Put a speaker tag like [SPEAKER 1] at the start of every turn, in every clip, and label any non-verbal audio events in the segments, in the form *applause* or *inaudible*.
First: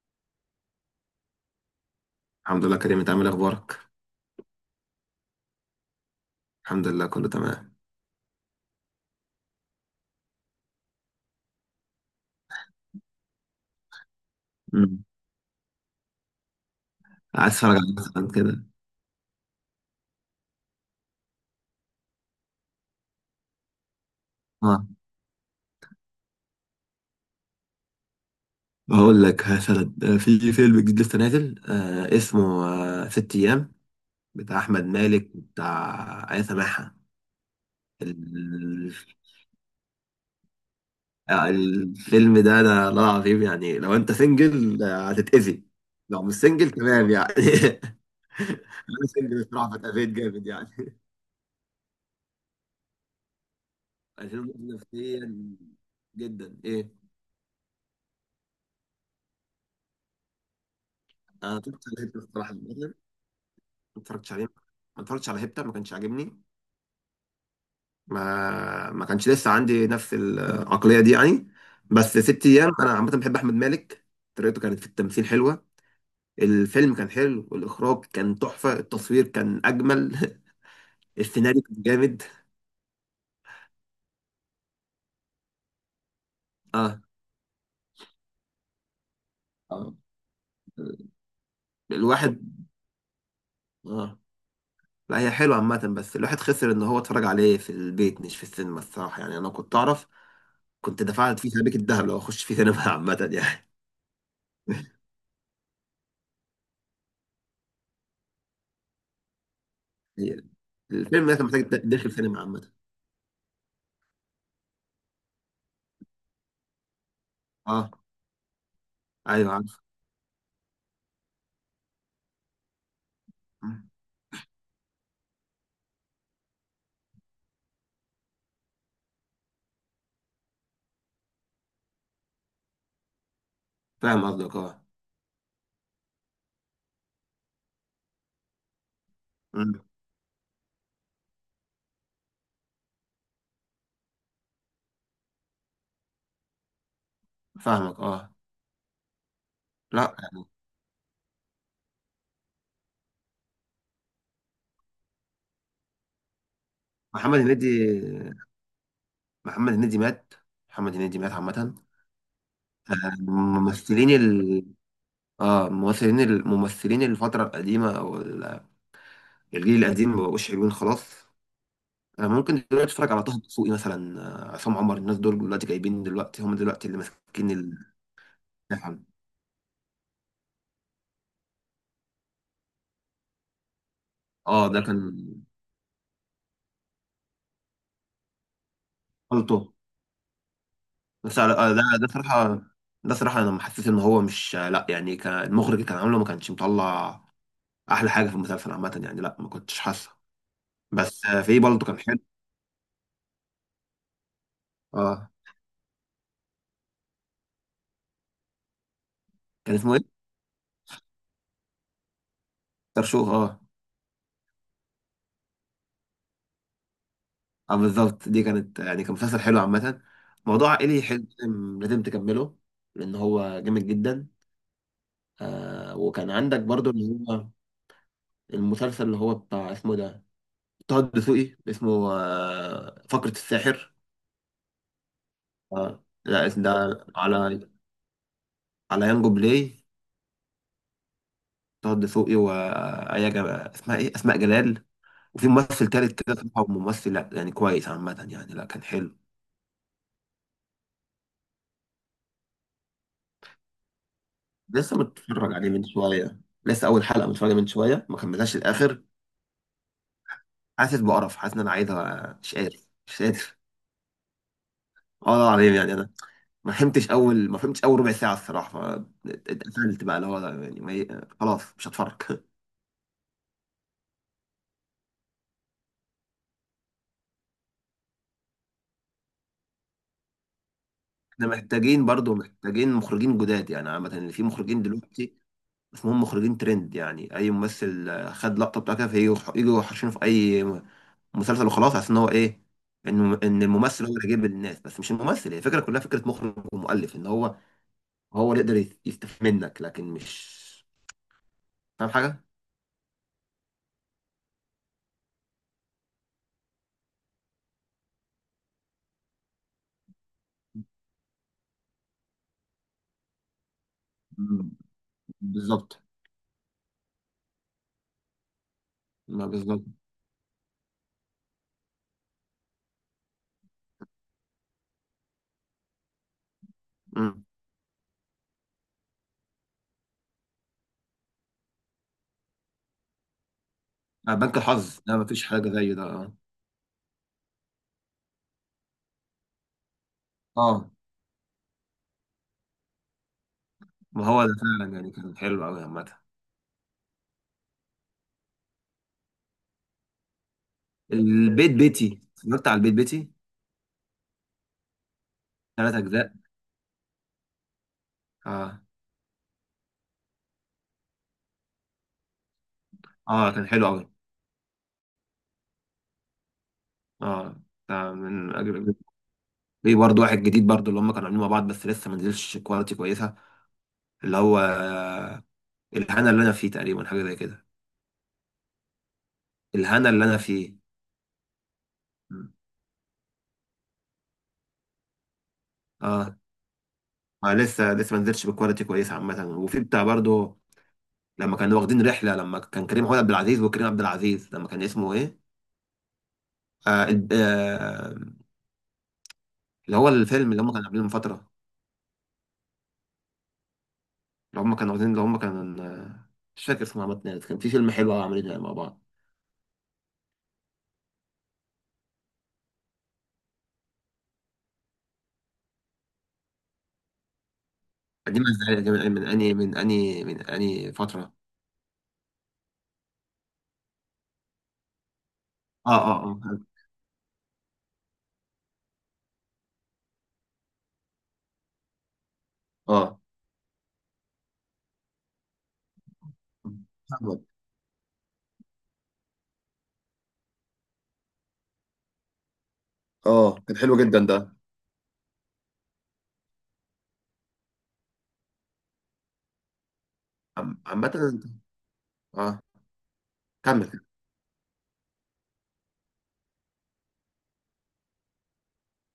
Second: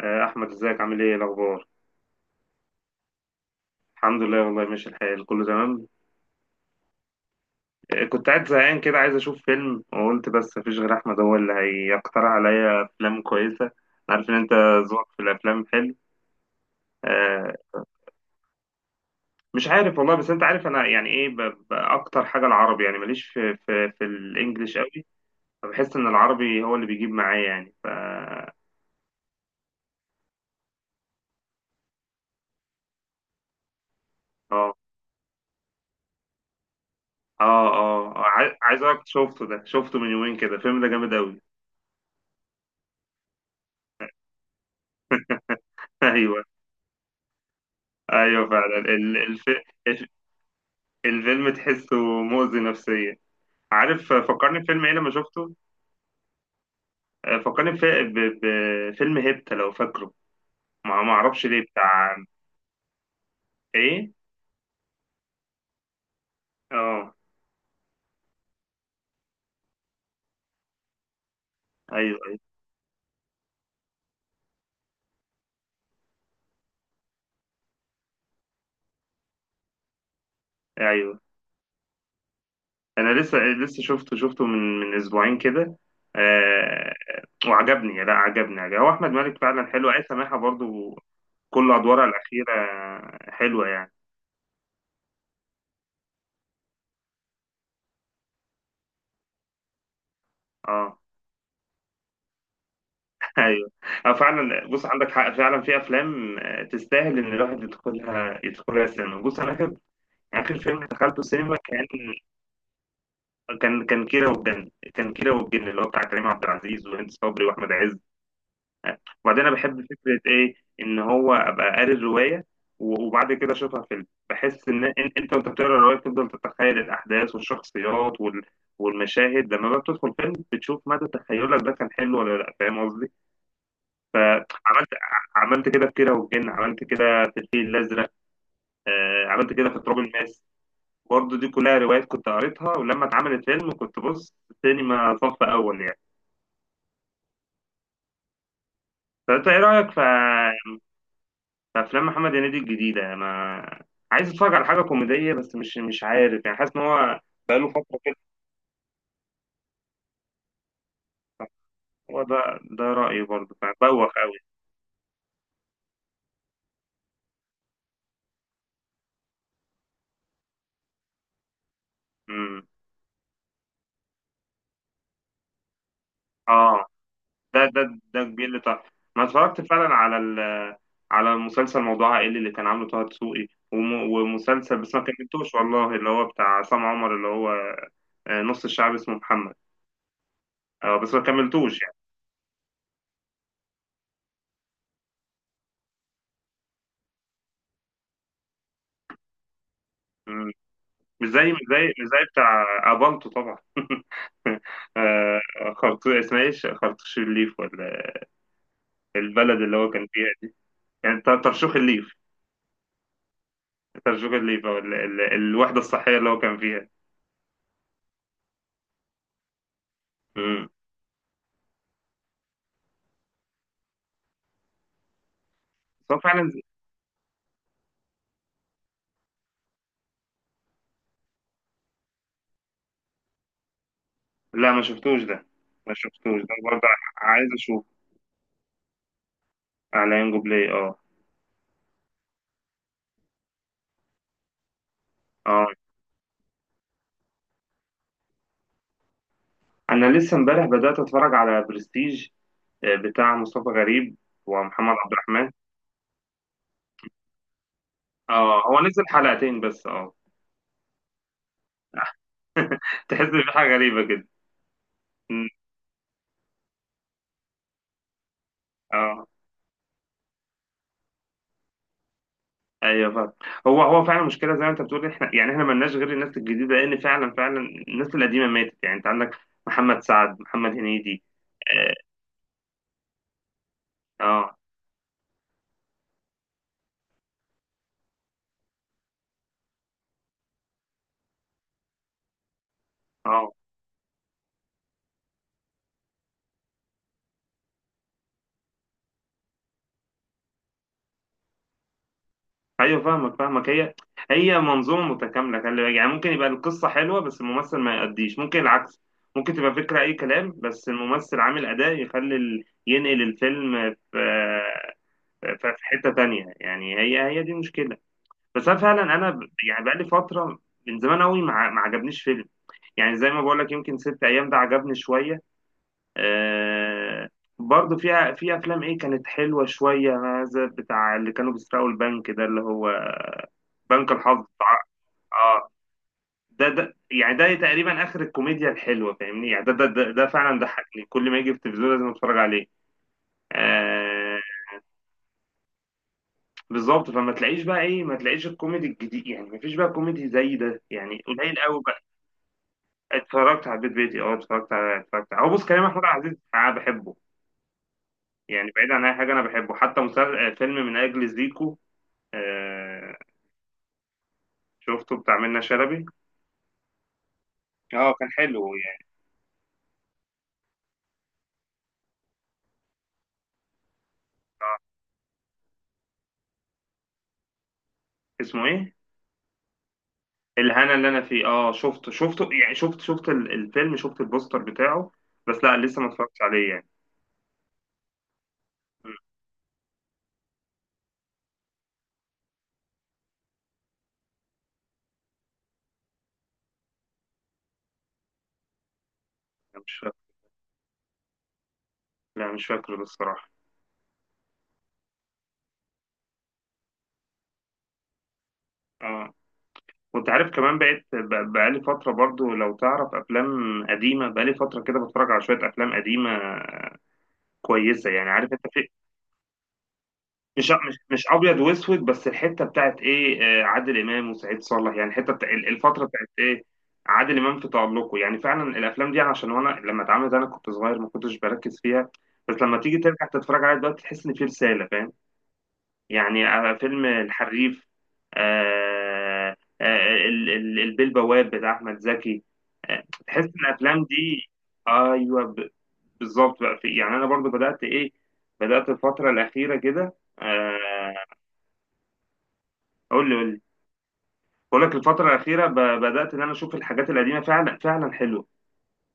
[SPEAKER 1] احمد ازيك عامل ايه؟ إيه الاخبار؟
[SPEAKER 2] الحمد لله كريم، انت عامل ايه؟ اخبارك؟
[SPEAKER 1] الحمد لله والله، ماشي الحال، كله تمام.
[SPEAKER 2] الحمد لله، كله تمام.
[SPEAKER 1] كنت قاعد زهقان كده، عايز اشوف فيلم، وقلت بس مفيش غير احمد هو اللي هيقترح عليا افلام كويسه. أنا عارف ان انت
[SPEAKER 2] مم.
[SPEAKER 1] ذوقك في الافلام حلو.
[SPEAKER 2] عايز
[SPEAKER 1] آه،
[SPEAKER 2] اتفرج على مثلا كده.
[SPEAKER 1] مش عارف والله، بس انت عارف انا يعني ايه، اكتر حاجه العربي، يعني ماليش في الانجليش
[SPEAKER 2] اه،
[SPEAKER 1] قوي. فبحس ان العربي هو اللي بيجيب معايا، يعني ف. اه
[SPEAKER 2] بقول لك مثلا، في فيلم جديد لسه نازل، اسمه ست ايام، بتاع
[SPEAKER 1] اه
[SPEAKER 2] احمد مالك وبتاع ايه، سماحه.
[SPEAKER 1] عايز اقولك،
[SPEAKER 2] ال-
[SPEAKER 1] شفته، ده شفته من يومين كده، الفيلم ده جامد قوي.
[SPEAKER 2] الفيلم ده، انا لا العظيم يعني لو انت سنجل هتتاذي.
[SPEAKER 1] *laughs*
[SPEAKER 2] لو مش
[SPEAKER 1] ايوه،
[SPEAKER 2] سنجل تمام يعني. *laughs*
[SPEAKER 1] ايوه فعلا.
[SPEAKER 2] انا سنجل بصراحه،
[SPEAKER 1] الفيلم
[SPEAKER 2] فاتاذيت جامد يعني.
[SPEAKER 1] الفيلم تحسه مؤذي نفسيا. عارف
[SPEAKER 2] *laughs* عشان
[SPEAKER 1] فكرني
[SPEAKER 2] مريض
[SPEAKER 1] بفيلم ايه لما
[SPEAKER 2] نفسيا
[SPEAKER 1] شفته؟
[SPEAKER 2] جدا، ايه.
[SPEAKER 1] فكرني بفيلم هيبتا، لو فاكره. ما اعرفش
[SPEAKER 2] انا
[SPEAKER 1] ليه،
[SPEAKER 2] طفت
[SPEAKER 1] بتاع
[SPEAKER 2] عليك الصراحه، ما
[SPEAKER 1] ايه.
[SPEAKER 2] اتفرجتش عليه. ما اتفرجتش على هيبتا، ما كانش عاجبني.
[SPEAKER 1] اه،
[SPEAKER 2] ما كانش لسه عندي نفس العقلية دي يعني.
[SPEAKER 1] ايوه
[SPEAKER 2] بس
[SPEAKER 1] ايوه
[SPEAKER 2] ست ايام، انا عامة بحب احمد مالك. طريقته كانت في التمثيل حلوة. الفيلم كان حلو، والاخراج كان تحفة، التصوير كان اجمل. *laughs*
[SPEAKER 1] ايوه.
[SPEAKER 2] السيناريو كان جامد.
[SPEAKER 1] انا لسه شفته من اسبوعين كده. آه
[SPEAKER 2] اه.
[SPEAKER 1] وعجبني، لا عجبني عجبني. هو احمد مالك فعلا حلو،
[SPEAKER 2] آه.
[SPEAKER 1] عايز سماحة برضو، كل ادوارها
[SPEAKER 2] الواحد.
[SPEAKER 1] الاخيرة حلوة يعني.
[SPEAKER 2] اه، لا هي حلوة عامة، بس الواحد خسر ان هو اتفرج عليه في البيت مش في السينما الصراحة يعني، انا كنت اعرف
[SPEAKER 1] اه.
[SPEAKER 2] كنت دفعت فيه سبيك الذهب لو اخش فيه سينما. *laughs* عامة
[SPEAKER 1] *laughs*
[SPEAKER 2] يعني.
[SPEAKER 1] ايوه. اه فعلا، بص عندك حق، فعلا في افلام تستاهل ان الواحد يدخلها السينما. بص انا
[SPEAKER 2] هي-
[SPEAKER 1] آخر فيلم دخلته
[SPEAKER 2] الفيلم ده كان
[SPEAKER 1] السينما
[SPEAKER 2] محتاج
[SPEAKER 1] كان
[SPEAKER 2] داخل سينما، عامة.
[SPEAKER 1] كان كان كيرة والجن كان كيرة والجن اللي هو بتاع كريم عبد العزيز وهند صبري وأحمد
[SPEAKER 2] اه.
[SPEAKER 1] عز. وبعدين
[SPEAKER 2] ايوه
[SPEAKER 1] أنا
[SPEAKER 2] عارف.
[SPEAKER 1] بحب فكرة إيه، إن هو أبقى قاري الرواية وبعد كده أشوفها
[SPEAKER 2] مم.
[SPEAKER 1] فيلم. بحس إن أنت وأنت بتقرا الرواية بتفضل تتخيل الأحداث والشخصيات والمشاهد، لما بقى بتدخل فيلم بتشوف مدى تخيلك ده كان حلو ولا لأ. فاهم قصدي؟
[SPEAKER 2] فاهم قصدك، اه.
[SPEAKER 1] فعملت عملت كده في كيرة والجن، عملت كده في الفيل الأزرق، عملت كده في
[SPEAKER 2] مم.
[SPEAKER 1] تراب الماس. برضه دي كلها روايات كنت قريتها، ولما اتعملت فيلم كنت بص سينما صف اول يعني.
[SPEAKER 2] فاهمك، اه.
[SPEAKER 1] فانت ايه رايك في
[SPEAKER 2] لا،
[SPEAKER 1] في افلام محمد هنيدي الجديده؟ ما عايز اتفرج على حاجه كوميديه، بس مش عارف، يعني حاسس ان هو
[SPEAKER 2] محمد
[SPEAKER 1] بقاله
[SPEAKER 2] هنيدي،
[SPEAKER 1] فتره كده.
[SPEAKER 2] محمد هنيدي مات. محمد هنيدي مات، عامة.
[SPEAKER 1] هو ده رايي برضه، فبوخ
[SPEAKER 2] ممثلين
[SPEAKER 1] قوي.
[SPEAKER 2] اه ممثلين الممثلين الفترة القديمة، الجيل القديم ما بقوش حلوين خلاص. ممكن
[SPEAKER 1] امم
[SPEAKER 2] دلوقتي اتفرج على طه دسوقي مثلا. عصام عمر، الناس دول دلوقتي جايبين، دلوقتي هم
[SPEAKER 1] اه،
[SPEAKER 2] دلوقتي اللي ماسكين
[SPEAKER 1] ده ده ده كبير اللي طلع. ما اتفرجت فعلا على مسلسل موضوع عائلي اللي كان عامله طه دسوقي،
[SPEAKER 2] اه
[SPEAKER 1] ومسلسل
[SPEAKER 2] ده
[SPEAKER 1] بس
[SPEAKER 2] كان
[SPEAKER 1] ما كملتوش والله، اللي هو بتاع عصام عمر، اللي هو نص الشعب اسمه محمد.
[SPEAKER 2] خلطه.
[SPEAKER 1] اه بس ما كملتوش
[SPEAKER 2] ده
[SPEAKER 1] يعني.
[SPEAKER 2] ده صراحة، أنا حسيت إن هو مش لأ يعني، كان المخرج اللي كان عامله ما كانش مطلع أحلى حاجة في المسلسل عامة يعني، لأ ما كنتش حاسه.
[SPEAKER 1] مم.
[SPEAKER 2] بس في برضه كان
[SPEAKER 1] مش
[SPEAKER 2] حلو.
[SPEAKER 1] زي بتاع ابانتو طبعا. *laughs*
[SPEAKER 2] أه.
[SPEAKER 1] آه، خرطوش اسمها ايه، خرطوش الليف، ولا البلد
[SPEAKER 2] كان
[SPEAKER 1] اللي هو
[SPEAKER 2] اسمه إيه؟
[SPEAKER 1] كان فيها دي، يعني
[SPEAKER 2] ترشوخ، أه.
[SPEAKER 1] ترشوخ الليف او الوحده الصحيه اللي هو كان فيها.
[SPEAKER 2] أه بالظبط، دي كانت يعني كان مسلسل حلو عامة.
[SPEAKER 1] مم.
[SPEAKER 2] موضوع عائلي حلو، لازم لازم تكمله. لأن هو جامد جدا.
[SPEAKER 1] بس هو
[SPEAKER 2] وكان
[SPEAKER 1] فعلا
[SPEAKER 2] عندك برضه اللي هو المسلسل اللي هو بتاع، اسمه إيه ده؟ طه الدسوقي اسمه فقرة الساحر.
[SPEAKER 1] لا، ما
[SPEAKER 2] أه،
[SPEAKER 1] شفتوش
[SPEAKER 2] لا
[SPEAKER 1] ده برضه،
[SPEAKER 2] ده
[SPEAKER 1] عايز
[SPEAKER 2] على،
[SPEAKER 1] اشوف.
[SPEAKER 2] على يانجو بلاي.
[SPEAKER 1] على ينجو بلاي. اه.
[SPEAKER 2] طه دسوقي وآية جب... اسمها ايه، اسماء جلال. وفي
[SPEAKER 1] اه،
[SPEAKER 2] ممثل تالت كده صراحة، ممثل لا يعني كويس عامة يعني، لا كان حلو.
[SPEAKER 1] انا لسه امبارح بدات اتفرج على برستيج، بتاع مصطفى غريب ومحمد
[SPEAKER 2] لسه
[SPEAKER 1] عبد الرحمن.
[SPEAKER 2] متفرج عليه من شوية. لسه أول حلقة متفرج عليه من شوية، ما كملتهاش
[SPEAKER 1] اه هو نزل
[SPEAKER 2] الآخر.
[SPEAKER 1] حلقتين بس. اه،
[SPEAKER 2] حاسس بقرف، حاسس إن أنا عايزها، مش قادر،
[SPEAKER 1] تحس
[SPEAKER 2] مش
[SPEAKER 1] ان في
[SPEAKER 2] قادر.
[SPEAKER 1] حاجه غريبه كده.
[SPEAKER 2] اه
[SPEAKER 1] مم.
[SPEAKER 2] العظيم يعني، أنا ما فهمتش أول ربع ساعة الصراحة.
[SPEAKER 1] اه
[SPEAKER 2] اتقفلت بقى اللي هو يعني، ما... ي- خلاص مش هتفرج. *laughs*
[SPEAKER 1] ايوه فعلا. هو فعلا مشكله، زي ما انت بتقول، احنا يعني، احنا مالناش غير الناس الجديده، لان فعلا فعلا الناس القديمه ماتت يعني، انت عندك محمد سعد، محمد هنيدي.
[SPEAKER 2] احنا
[SPEAKER 1] اه
[SPEAKER 2] محتاجين برضو، محتاجين مخرجين جداد يعني، عامة اللي في
[SPEAKER 1] اه.
[SPEAKER 2] مخرجين دلوقتي اسمهم مخرجين ترند يعني. اي ممثل خد لقطه بتاعته، فيجوا حاشينه في اي مسلسل وخلاص، عشان ان هو ايه، انه
[SPEAKER 1] آه.
[SPEAKER 2] ان الممثل هو اللي جايب الناس، بس مش الممثل، هي الفكره كلها فكره مخرج ومؤلف، ان هو اللي يقدر يستفيد منك، لكن مش فاهم حاجه.
[SPEAKER 1] ايوه فاهمك، هي منظومه متكامله، خلي بالك، يعني ممكن يبقى القصه حلوه بس الممثل ما يأديش، ممكن العكس، ممكن تبقى فكره اي كلام بس الممثل عامل اداء يخلي ينقل الفيلم في
[SPEAKER 2] مم.
[SPEAKER 1] في
[SPEAKER 2] بالظبط.
[SPEAKER 1] حته تانية يعني. هي دي مشكله. بس انا فعلا، انا
[SPEAKER 2] ما بالظبط.
[SPEAKER 1] يعني بقالي فتره من زمان قوي ما عجبنيش فيلم. يعني زي ما بقول لك، يمكن ست ايام ده عجبني شويه. آه
[SPEAKER 2] مم.
[SPEAKER 1] برضه في افلام ايه كانت حلوه شويه. هذا بتاع اللي كانوا بيسرقوا البنك ده، اللي هو بنك الحظ
[SPEAKER 2] بنك
[SPEAKER 1] بتاع.
[SPEAKER 2] الحظ ده ما فيش حاجه
[SPEAKER 1] اه
[SPEAKER 2] زيه، ده، اه.
[SPEAKER 1] ده يعني ده تقريبا اخر الكوميديا الحلوه، فاهمني يعني. ده فعلا
[SPEAKER 2] آه.
[SPEAKER 1] ضحكني، كل ما يجي في التلفزيون لازم اتفرج عليه.
[SPEAKER 2] ما
[SPEAKER 1] آه
[SPEAKER 2] هو ده فعلا يعني كان حلو قوي، عامه.
[SPEAKER 1] بالظبط. فما تلاقيش بقى ايه، ما تلاقيش الكوميدي الجديد يعني، ما فيش بقى كوميدي زي ده يعني، قليل
[SPEAKER 2] البيت
[SPEAKER 1] قوي.
[SPEAKER 2] بيتي، اتفرجت على البيت بيتي
[SPEAKER 1] اتفرجت على البيت بيتي. اه اتفرجت على، هو بص كريم
[SPEAKER 2] ثلاث
[SPEAKER 1] محمود عبد
[SPEAKER 2] اجزاء
[SPEAKER 1] العزيز انا بحبه، يعني
[SPEAKER 2] اه.
[SPEAKER 1] بعيد عن اي حاجه انا بحبه، حتى مسلسل فيلم من اجل زيكو. آه
[SPEAKER 2] اه كان حلو قوي.
[SPEAKER 1] شفته بتاع منة شلبي.
[SPEAKER 2] اه. ده
[SPEAKER 1] اه كان
[SPEAKER 2] من
[SPEAKER 1] حلو
[SPEAKER 2] اجل.
[SPEAKER 1] يعني.
[SPEAKER 2] في برضه واحد جديد برضه اللي هم كانوا عاملين مع بعض، بس لسه ما نزلش كواليتي كويسه، اللي هو الهنا اللي انا فيه تقريبا، حاجه زي كده.
[SPEAKER 1] اسمه ايه،
[SPEAKER 2] الهنا اللي انا فيه.
[SPEAKER 1] الهنا اللي انا فيه. اه شفته،
[SPEAKER 2] مم.
[SPEAKER 1] يعني شفت، الفيلم، شفت البوستر بتاعه، بس لا لسه ما
[SPEAKER 2] اه.
[SPEAKER 1] اتفرجتش عليه يعني.
[SPEAKER 2] ما لسه ما نزلش بكواليتي
[SPEAKER 1] مم،
[SPEAKER 2] كويسه عامه. وفي بتاع برضه، لما كانوا واخدين رحله، لما كان كريم محمود عبد العزيز وكريم عبد العزيز، لما كان اسمه ايه؟ آه الب- آه،
[SPEAKER 1] لا، مش
[SPEAKER 2] اللي هو
[SPEAKER 1] فاكر.
[SPEAKER 2] الفيلم اللي هم كانوا عاملينه من فتره،
[SPEAKER 1] لا، مش فاكره بالصراحه.
[SPEAKER 2] اللي هم كانوا واخدين، اللي هم كانوا مش فاكر اسمه عامة يعني. كان في فيلم حلو أوي عاملينه مع بعض.
[SPEAKER 1] اه، وانت عارف كمان بقيت بقالي فتره برضو، لو تعرف افلام قديمه. بقالي فتره كده بتفرج على شويه افلام قديمه كويسه يعني،
[SPEAKER 2] قديم
[SPEAKER 1] عارف انت، في
[SPEAKER 2] ازاي؟ من اني من اني من اني
[SPEAKER 1] مش
[SPEAKER 2] فتره؟
[SPEAKER 1] ابيض واسود، بس الحته بتاعت ايه، عادل امام وسعيد صالح، يعني الحته بتاع
[SPEAKER 2] اه،
[SPEAKER 1] الفتره بتاعت
[SPEAKER 2] اه، اه.
[SPEAKER 1] ايه، عادل امام في تألقه. يعني فعلا الافلام دي، عشان وانا لما اتعملت انا كنت صغير ما كنتش بركز فيها، بس لما تيجي
[SPEAKER 2] اه،
[SPEAKER 1] ترجع تتفرج عليها دلوقتي تحس ان في رساله، فاهم يعني. فيلم
[SPEAKER 2] فاهمك،
[SPEAKER 1] الحريف. آه البيه البواب بتاع احمد زكي. تحس ان
[SPEAKER 2] اه، كان حلو
[SPEAKER 1] الافلام
[SPEAKER 2] جدا
[SPEAKER 1] دي
[SPEAKER 2] ده.
[SPEAKER 1] ايوه، بالظبط بقى. في يعني، انا برضو بدات ايه، بدات الفتره الاخيره كده،
[SPEAKER 2] عامة انت، اه،
[SPEAKER 1] قول لي قول لي.
[SPEAKER 2] كمل.
[SPEAKER 1] بقول لك الفترة الأخيرة بدأت إن أنا أشوف الحاجات القديمة فعلا فعلا حلوة،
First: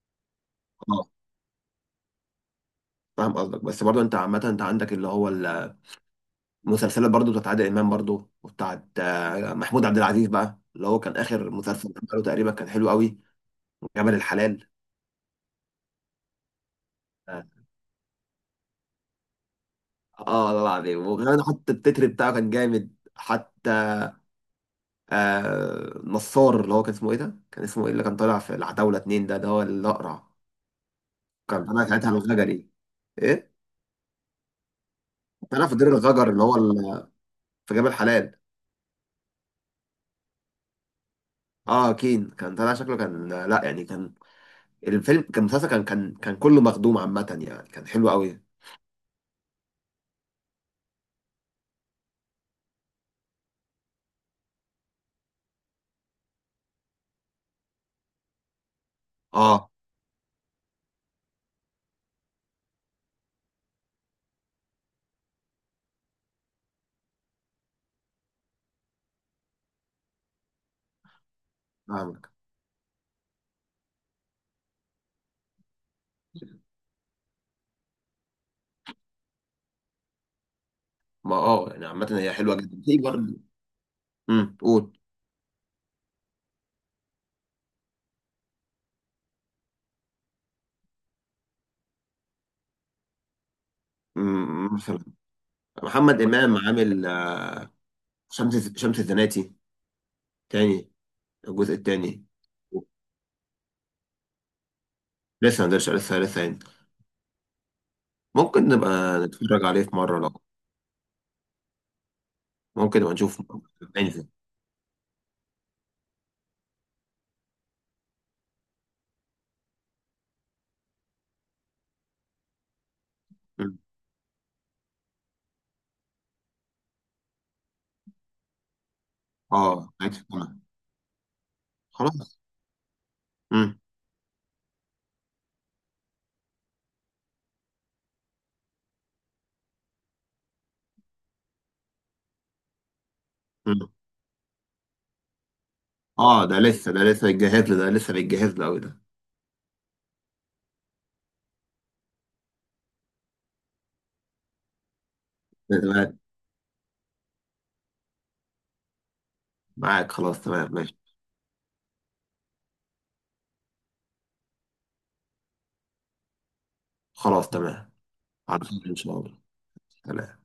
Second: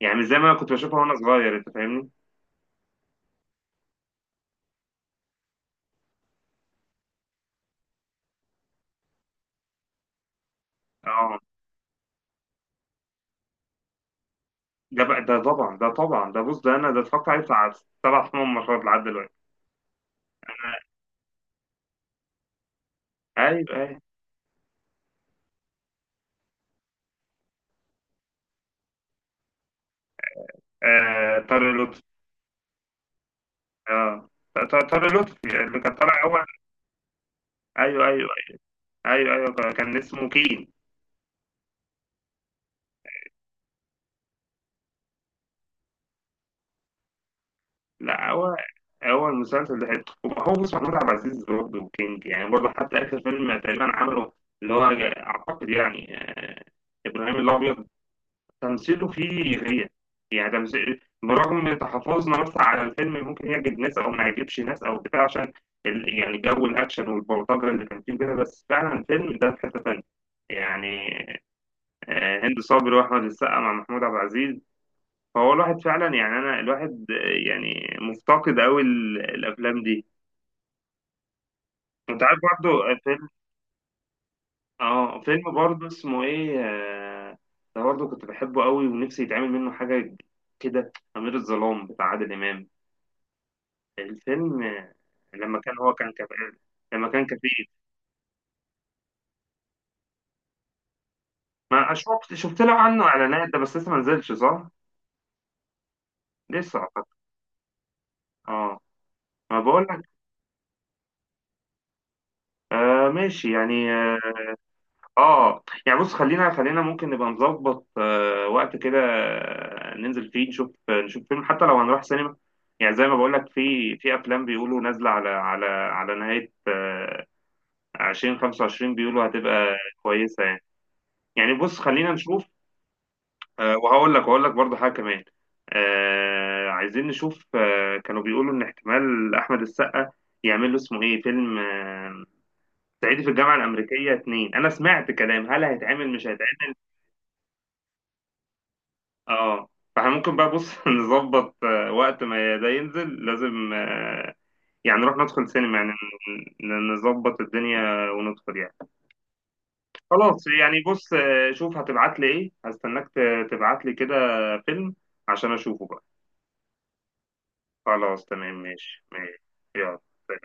[SPEAKER 1] يعني مش زي ما أنا كنت بشوفها
[SPEAKER 2] اه،
[SPEAKER 1] وأنا صغير. أنت فاهمني؟
[SPEAKER 2] فاهم قصدك، بس برضه انت عامة، انت عندك اللي هو المسلسلات برضه بتاعت عادل امام، برضه وبتاعت محمود عبد العزيز، بقى اللي هو كان
[SPEAKER 1] أه،
[SPEAKER 2] اخر مسلسل عمله تقريبا، كان حلو قوي. جبل الحلال.
[SPEAKER 1] ده بقى، ده طبعا، ده طبعا، ده بص، ده أنا ده اتفرجت عليه
[SPEAKER 2] اه.
[SPEAKER 1] بتاع 7 8 مرات لحد دلوقتي.
[SPEAKER 2] والله العظيم، وكمان حتى التتر بتاعه كان جامد
[SPEAKER 1] أيوه
[SPEAKER 2] حتى.
[SPEAKER 1] أيوه.
[SPEAKER 2] آه نصار، اللي هو كان اسمه ايه ده؟ كان اسمه ايه اللي كان طالع في العتاولة 2؟ ده هو الأقرع.
[SPEAKER 1] آه
[SPEAKER 2] كان
[SPEAKER 1] طارق
[SPEAKER 2] طالع
[SPEAKER 1] لطفي.
[SPEAKER 2] ساعتها الغجري، ايه؟
[SPEAKER 1] أه، طارق لطفي
[SPEAKER 2] طالع في
[SPEAKER 1] اللي
[SPEAKER 2] دير
[SPEAKER 1] كان طالع
[SPEAKER 2] الغجر، اللي
[SPEAKER 1] أول.
[SPEAKER 2] هو في جبل
[SPEAKER 1] أيوه أيوه
[SPEAKER 2] الحلال.
[SPEAKER 1] أيوه أيوه، كان اسمه كين.
[SPEAKER 2] اه كين، كان طالع شكله كان لا يعني كان. الفيلم كان مسلسل، كان كله مخدوم عامة يعني، كان حلو
[SPEAKER 1] لا،
[SPEAKER 2] قوي.
[SPEAKER 1] هو المسلسل ده حلو. هو بص، محمود عبد العزيز برضه كينج يعني، برضه حتى آخر فيلم تقريبا عمله، اللي هو أعتقد يعني ابراهيم الابيض، تمثيله فيه
[SPEAKER 2] اه
[SPEAKER 1] غير يعني، تمثيل برغم تحفظنا مثلا على الفيلم، ممكن يعجب ناس او ما يعجبش ناس، او بتاع، عشان يعني جو الاكشن والبلطجه اللي كان فيه كده، بس فعلا الفيلم ده في حته تانيه يعني.
[SPEAKER 2] فاهمك.
[SPEAKER 1] هند صبري واحمد السقا مع محمود عبد العزيز، فهو الواحد فعلا يعني، انا الواحد يعني مفتقد قوي الافلام دي.
[SPEAKER 2] ما اه يعني عامة،
[SPEAKER 1] انت
[SPEAKER 2] هي
[SPEAKER 1] عارف
[SPEAKER 2] حلوة
[SPEAKER 1] برضه
[SPEAKER 2] جدا، في برضه. قول.
[SPEAKER 1] فيلم برضه اسمه ايه، ده برضه كنت بحبه قوي ونفسي يتعمل منه حاجه كده، امير الظلام بتاع عادل امام، الفيلم
[SPEAKER 2] مثلا،
[SPEAKER 1] لما كان هو
[SPEAKER 2] محمد إمام عامل
[SPEAKER 1] لما كان كفيف.
[SPEAKER 2] شمس الزناتي تاني، الجزء
[SPEAKER 1] ما
[SPEAKER 2] التاني.
[SPEAKER 1] شفت، له عنه اعلانات ده، بس لسه ما نزلش صح؟
[SPEAKER 2] لسه ما نزلش، لسه يعني.
[SPEAKER 1] لسه اعتقد.
[SPEAKER 2] ممكن
[SPEAKER 1] اه،
[SPEAKER 2] نبقى
[SPEAKER 1] ما
[SPEAKER 2] نتفرج عليه
[SPEAKER 1] بقول
[SPEAKER 2] في
[SPEAKER 1] لك.
[SPEAKER 2] مرة لو. ممكن نبقى نشوف،
[SPEAKER 1] ماشي يعني. اه.
[SPEAKER 2] ننزل.
[SPEAKER 1] يعني بص، خلينا، ممكن نبقى نظبط وقت كده، ننزل فيه نشوف، فيلم، حتى لو هنروح سينما يعني، زي ما بقول لك
[SPEAKER 2] أمم.
[SPEAKER 1] في افلام بيقولوا نازله على نهايه 2025، بيقولوا هتبقى
[SPEAKER 2] اه عادي.
[SPEAKER 1] كويسه
[SPEAKER 2] تمام.
[SPEAKER 1] يعني. يعني بص خلينا
[SPEAKER 2] خلاص.
[SPEAKER 1] نشوف.
[SPEAKER 2] امم.
[SPEAKER 1] وهقول لك، برضه حاجه كمان. عايزين نشوف. كانوا بيقولوا ان احتمال احمد السقا يعمل له اسمه ايه، فيلم صعيدي في الجامعه
[SPEAKER 2] أمم.
[SPEAKER 1] الامريكيه 2. انا سمعت كلام، هل هيتعمل مش
[SPEAKER 2] اه، ده
[SPEAKER 1] هيتعمل؟
[SPEAKER 2] لسه، ده لسه بيتجهز له، ده لسه بيتجهز له قوي.
[SPEAKER 1] اه. فاحنا ممكن بقى، بص، *laughs* نظبط وقت ما ده ينزل لازم يعني نروح ندخل سينما يعني،
[SPEAKER 2] ده،
[SPEAKER 1] نظبط الدنيا وندخل يعني.
[SPEAKER 2] معاك، خلاص
[SPEAKER 1] خلاص
[SPEAKER 2] تمام
[SPEAKER 1] يعني،
[SPEAKER 2] ماشي.
[SPEAKER 1] بص، شوف هتبعت لي ايه، هستناك تبعت لي كده فيلم عشان اشوفه بقى.
[SPEAKER 2] خلاص تمام.
[SPEAKER 1] خلاص تمام،
[SPEAKER 2] على خير إن
[SPEAKER 1] ماشي
[SPEAKER 2] شاء الله.
[SPEAKER 1] ماشي. يلا.
[SPEAKER 2] سلام.